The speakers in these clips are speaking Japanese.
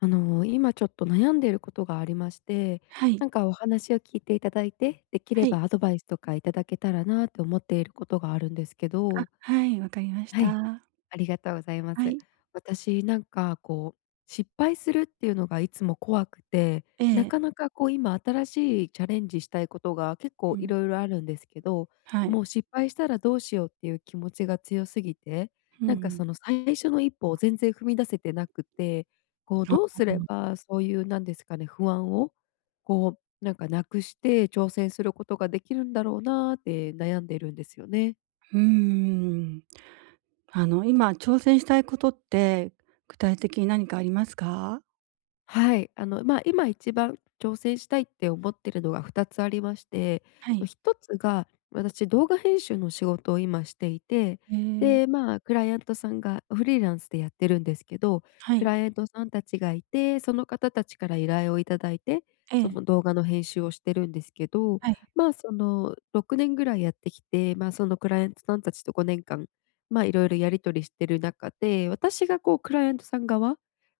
今ちょっと悩んでいることがありまして、はい。なんかお話を聞いていただいて、できはれい。ばアドバイスとかいただけたらなって思っていることがあるんですけど。はい、わかりましはい。た。ありがとうございまはす。い。私なんかこう、失敗するっていうのがいつも怖くて、えなえ。かなかこう今新しいチャレンジしたいことが結う構いん。ろいろあるんですけど、はもい。う失敗したらどうしようっていう気持ちが強すぎて、うんうなんかん。その最初の一歩を全然踏み出せてなくて、こうああ、どうすうれん。ばそういうなんですかね、不安をこうなんかなくして挑戦することができるんだろうなーって悩んでるんですよね。んあの、今挑戦したいことって、具体的に何かありますか？はい、まあ、今一番挑戦したいって思ってるのが2つありまして、はま、い。1つが、私動画編集の仕事を今していて、ええ、で、まあ、クライアントさんがフリーランスでやってるんですけど、はクい。ライアントさんたちがいて、その方たちから依頼をいただいて、えそえ。の動画の編集をしてるんですけど、はい、ま、その6年ぐらいやってきて、まあ、そのクライアントさんたちと5年間、ま、いろいろやり取りしてる中で、私がこう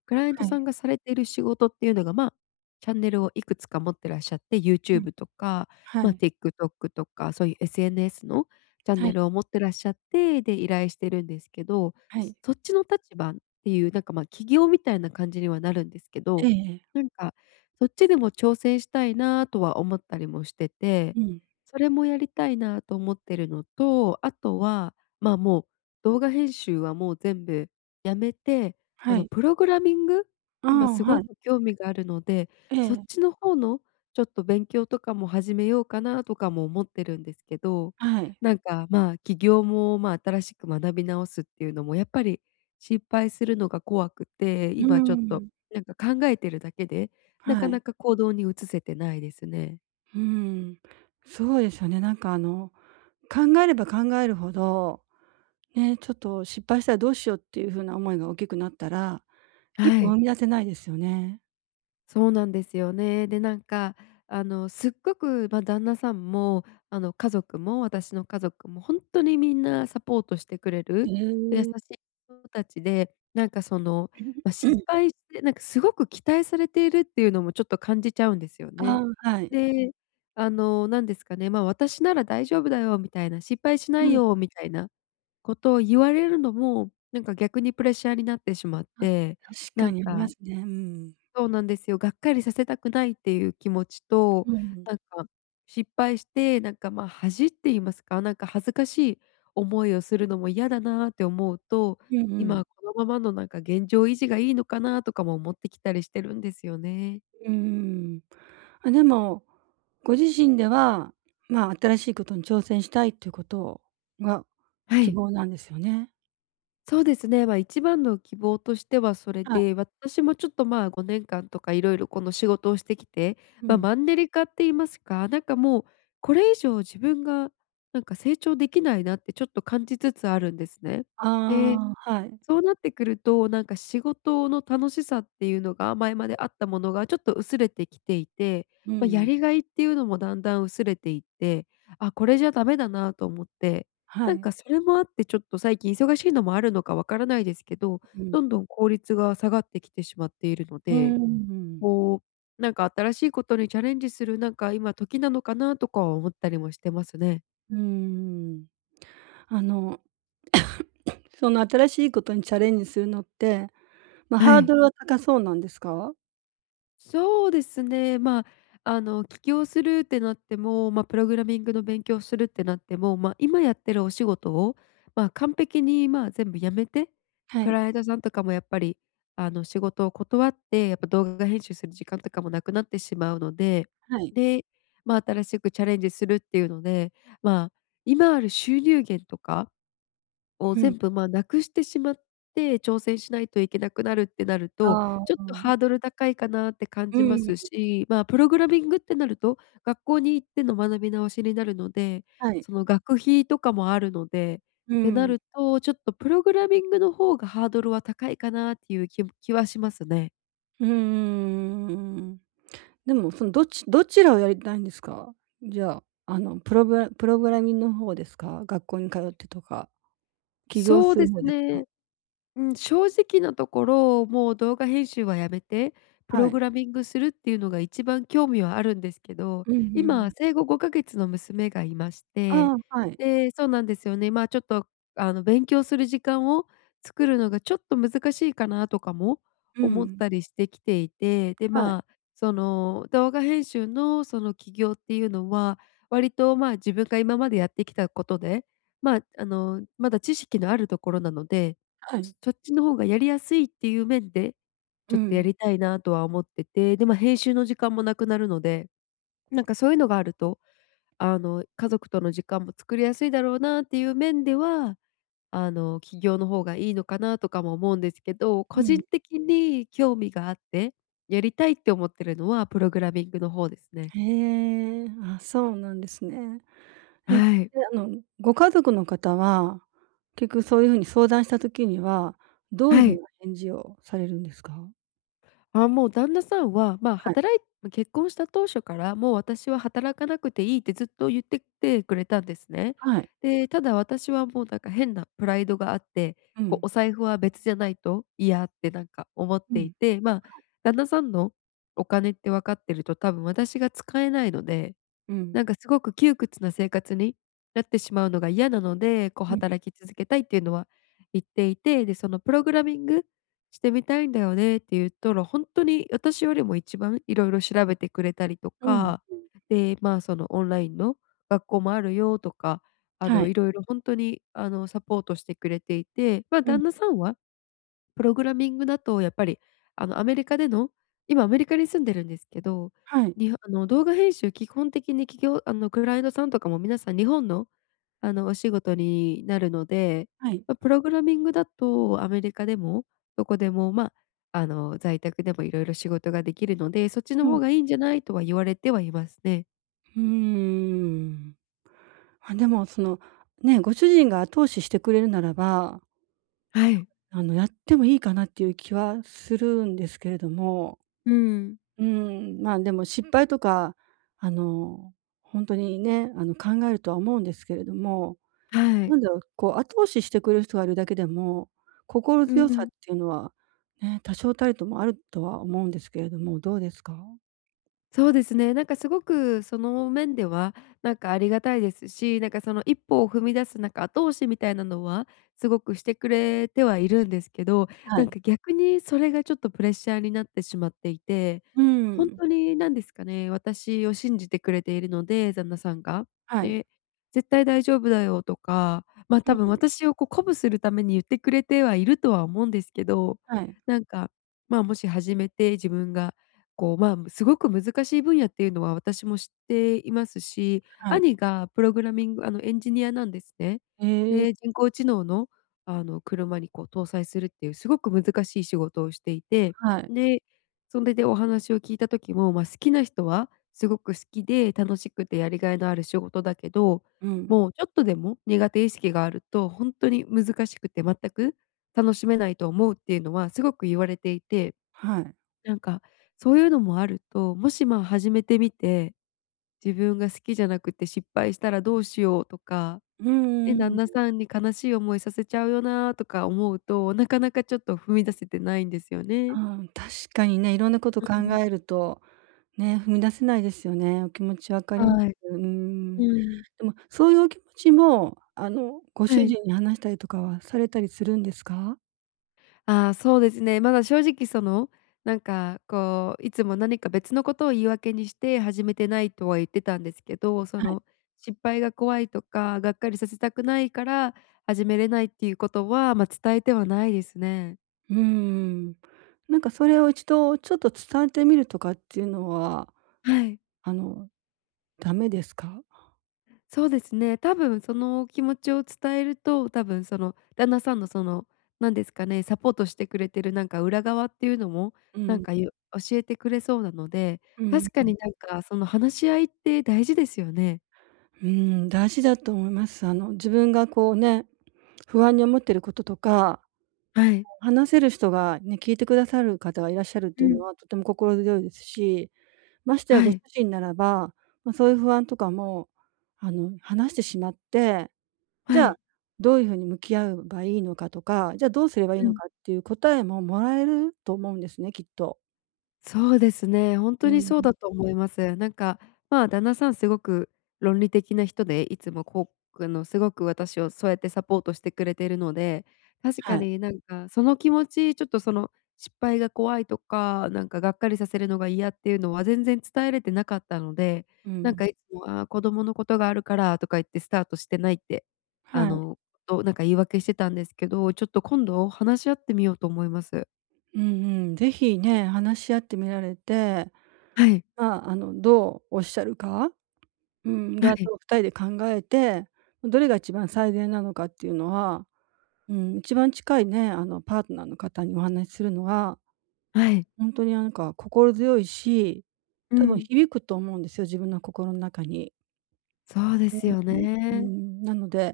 クライアントはい。さんがされている仕事っていうのが、まあ、チャンネルをいくつか持ってらっしゃって、うん。YouTube とか、はまあ、い。TikTok とか、そういう SNS のチャンはい、ネルを持ってらっしゃって、で、依頼してるんですけど、はい。そっちの立場っていう、なんか、まあ、起業みたいな感じにはなるんですけえど、えええ。なんか、そっちでも挑戦したいなとは思ったりもしてて、うん。それもやりたいなと思ってるのと、あとは、ま、もう動画編集はもう全部やめてはい。プログラミングあにあ、すはごい。く興味があるので、えそっちえ。の方のちょっと勉強とかも始めようかなとかも思ってるんですけど、はい。なんか、まあ、起業も、まあ、新しく学び直すっていうのもやっぱり失敗するのが怖くて、うー今ちょっとん。なんか考えてるだけで、なはかない。か行動に移せてないですね。うーん。そうですよね。なんかあの、考えれば考えるほどね、ちょっと失敗したらどうしようっていう風な思いが大きくなったら、一は歩踏い。み出せないですよね。そうなんですよね。で、なんか、すっごく、まあ、旦那さんも、家族も、私の家族も本当にみんなサポートしてくれえる、優しえ。い人たちで、なんか、その、まあ、失 敗して、なんか、すごく期待されているっていうのもちょっと感じちゃうんですよね。ああ、はい。で、なんですかね、まあ、私なら大丈夫だよみたいな、失敗しなういん。よみたいなことを言われるのも、なんか、逆にプレッシャーになってしまっあ、て、確なかんにありまかすね。うん。そうなんですよ。がっかりさせたくないっていう気持ちと、うん。なんか失敗して、なんか、ま、恥って言いますか、なんか恥ずかしい思いをするのも嫌だなって思うと、うんうん。今このままのなんか現状維持がいいのかなとかも思ってきたりしてるんですよね。うんうんうんうんうん。あ、でも、ご自身では、まあ、新しいことに挑戦したいっていうことがは希い。望なんですよね。そうですね、まあ、一番の希望としてはそれはい。で、私もちょっと、まあ、5年間とかいろいろこの仕事をしてきて、うまあ、ん。マンネリ化って言いますか、なんかもうこれ以上自分がなんか成長できないなってちょっと感じつつあるんですね。あで、あ、はい。そうなってくると、なんか仕事の楽しさっていうのが、前まであったものがちょっと薄れてきていて、うまあ、やん。りがいっていうのもだんだん薄れていって、あ、これじゃダメだなと思って、はなんい。かそれもあってちょっと最近忙しいのもあるのかわからないですけど、うん。どんどん効率が下がってきてしまっているのうーで、ん。こう、なんか新しいことにチャレンジする、なんか今時なのかなとかは思ったりもしてますね。うーん。あの その新しいことにチャレンジするのって、まあ、はハーい。ドルは高そうなんですか？そうですね。まあ、起業するってなっても、まあ、プログラミングの勉強するってなっても、まあ、今やってるお仕事を、まあ、完璧に、まあ、全部やめて、はクい、ライアントさんとかもやっぱり、仕事を断って、やっぱ動画編集する時間とかもなくなってしまうので、はい。で、まあ、新しくチャレンジするっていうので、まあ、今ある収入源とかをうん。全部、ま、なくしてしまって、挑戦しないといけなくなるってなると、ああ、ちょっうとん。ハードル高いかなって感うじまん、すし、まあ、プログラミングってなると、学校に行っての学び直しになるので、はい。その学費とかもあるので、うってなん。ると、ちょっとプログラミングの方がハードルは高いかなっていう気はしますね。うんうんうん。でも、その、どちらをやりたいんですか？じゃあ、あの、プログラミングの方ですか？学校に通ってとか、起業そうすでるす方ですか？ね。うん、正直なところ、もう動画編集はやめて、プはロい。グラミングするっていうのが一番興味はあるんですけど、うんう今ん。生後5ヶ月の娘がいまして、ああ、はい。で、そうなんですよね。まあ、ちょっと、勉強する時間を作るのがちょっと難しいかなとかもう思っん。たりしてきていて、で、はい、まあ、その動画編集のその起業っていうのは、割と、まあ、自分が今までやってきたことで、まあ、まだ知識のあるところなのではい。そっちの方がやりやすいっていう面で、うちょっとやん。りたいなとは思ってて、で、ま、編集の時間もなくなるので、なんかそういうのがあると、家族との時間も作りやすいだろうなっていう面では、起業の方がいいのかなとかも思うんですけど、う個人ん。的に興味があって、やりたいって思ってるのはプログラミングの方ですね。へえ、あ、そうなんですね。え、で、はい。あの、ご家族の方は、結局そういう風に相談した時には、どういうは風い。な返事をされるんですか？あ、もう旦那さんは、まあ、はい、ま、結婚した当初から、もう私は働かなくていいってずっと言ってきてくれたんですね。はい。で、ただ私はもうなんか変なプライドがあって、うこん、うお財布は別じゃないと嫌ってなんか思っうていん、て、まあ、旦那さんのお金って分かってると多分私が使えないのでうん、なんかすごく窮屈な生活になってしまうのが嫌なので、こううん、働き続けたいっていうのは言っていて、で、そのプログラミングしてみたいんだよねって言ったら、本当に私よりも一番いろいろ調べてくれたりとうん、か、で、まあ、そのオンラインの学校もあるよとか、はい、ろいろ本当に、サポートしてくれていて、ま、うん、旦那さんはプログラミングだとやっぱり、アメリカでの今アメリカに住んでるんですけど、はい、に動画編集基本的にクライアントさんとかも皆さん日本の、お仕事になるので、はい、ま、プログラミングだとアメリカでもどこでも、ま、在宅でも色々仕事ができるので、そっちのうん。方がいいんじゃないとは言われてはいますね。うーん。あ、でもその、ね、ご主人が後押ししてくれるならば、はい。あの、やってもいいかなっていう気はするんですけれども。うん。うーん、まあ、でも失敗とか、あの、本当にね、あの、考えるとは思うんですけれども、はい。なんだろう、こう、後押ししてくれる人がいるだけでも、心う強さん。っていうのは、ね、多少たりともあるとは思うんですけれども、どうですか？そうですね。なんかすごくその面では、なんかありがたいですし、なんかその一歩を踏み出すなんか後押しみたいなのは、すごくしてくれてはいるんですけど、はなんい。か逆にそれがちょっとプレッシャーになってしまっていて、う本ん。当に何ですかね、私を信じてくれているので、旦那さんが。はい。で、絶対大丈夫だよとか、ま、あう多ん、分私をこう鼓舞するために言ってくれてはいるとは思うんですけど、はい、なんか、まあ、もし始めて自分がこうまあ、すごく難しい分野っていうのは私も知っていますし、はい。兄がプログラミングエンジニアなんですね。ええ、で、人工知能の、車にこう搭載するっていうすごく難しい仕事をしていて、はい。で、それでお話を聞いた時も、まあ、好きな人はすごく好きで楽しくてやりがいのある仕事だけど、うん。もうちょっとでも苦手意識があると本当に難しくて全く楽しめないと思うっていうのはすごく言われていて、はい。なんか、そういうのもあると、もし、ま、始めてみて、自分が好きじゃなくて失敗したらどうしようとか、うーね、旦那ん。さんに悲しい思いさせちゃうよなとか思うと、なかなかちょっと踏み出せてないんですよね。ああ、確かにね、いろんなことう考ん、えるとね、踏み出せないですよね。お気持ちわかりまはい。す。うーん。でうん。も、そういうお気持ちも、あの、ごは主い。人に話したりとかはされたりするんですか？ああ、そうですね。まだ正直その、なんかこう、いつも何か別のことを言い訳にして始めてないとは言ってたんですけど、そはい。の失敗が怖いとか、がっかりさせたくないから始めれないっていうことは、まあ、伝えてはないですね。うーん。なんかそれを一度ちょっと伝えてみるとかっていうのは、はい。あの、ダメですか？そうですね。多分その気持ちを伝えると、多分その旦那さんのその、何ですかね、サポートしてくれてるなんか裏側っていうのも、うなんん、かゆ教えてくれそうなので、うん、確かになんかその話し合いって大事ですよね。うん、大事だと思います。あの、自分がこうね、不安に思ってることとかはい。話せる人がね、聞いてくださる方がいらっしゃるってういうのん。はとても心強いですし、ましてやはご主い、人ならば、ま、そういう不安とかも、あの、話してしまって、じはゃあ、い。どういう風に向き合えばいいのかとか、じゃあどうすればいいうのん。かっていう答えももらえると思うんですね、きっと。そうですね、本う当にん、そうだと思います。なんか、まあ、旦那さんすごく論理的な人で、いつもこう、すごく私をそうやってサポートしてくれてるので、確かはい。になんかその気持ち、ちょっとその失敗が怖いとか、なんかがっかりさせるのが嫌っていうのは全然伝えれてなかったので、うなんん。かいつも、あー子供のことがあるからとか言ってスタートしてないって、あはい。の、なんか言い訳してたんですけど、ちょっと今度話し合ってみようと思います。うんうん。是非ね、話し合ってみられて、はい、まあ、あの、どうおっしゃるか、うん、で、はあい、と二人で考えて、どれが一番最善なのかっていうのは、うん、一番近いね、あの、パートナーの方にお話しするのは、はい。ほんとになんか心強いし、う多分ん。響くと思うんですよ、自分の心ん中に。そうでうんすようね。ん、うん、なので、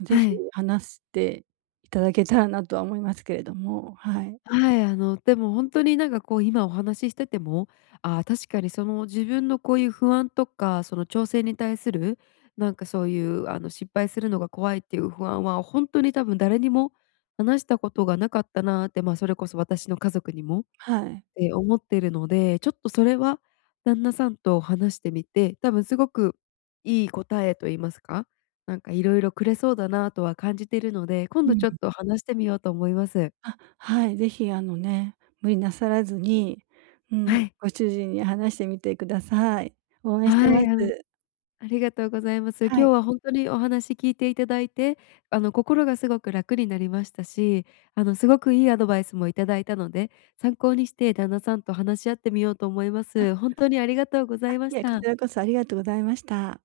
ぜはひい。話していただけたらなとは思いますけれども、はい。はい、でも本当になんかこう今お話ししてても、ああ、確かにその自分のこういう不安とか、その挑戦に対する、なんかそういう失敗するのが怖いっていう不安は本当に多分誰にも話したことがなかったなーって、ま、それこそ私の家族にもはい。て思ってるので、ちょっとそれは旦那さんと話してみて、多分すごくいい答えと言いますか、なんかいろいろくれそうだなとは感じてるので、今う度ちょっん。と話してみようと思います。あ、はい、ぜひあのね、無理なさらずに、うん、はい。ご主人に話してみてください。応援してはまい、す。ありがとうございます。今は日い。は本当にお話聞いていただいて、心がすごく楽になりましたし、すごくいいアドバイスもいただいたので、参考にして旦那さんと話し合ってみようと思いまあ、す。本当にありがとうござあ、いまいしえ、こた。ちらこそありがとうございました。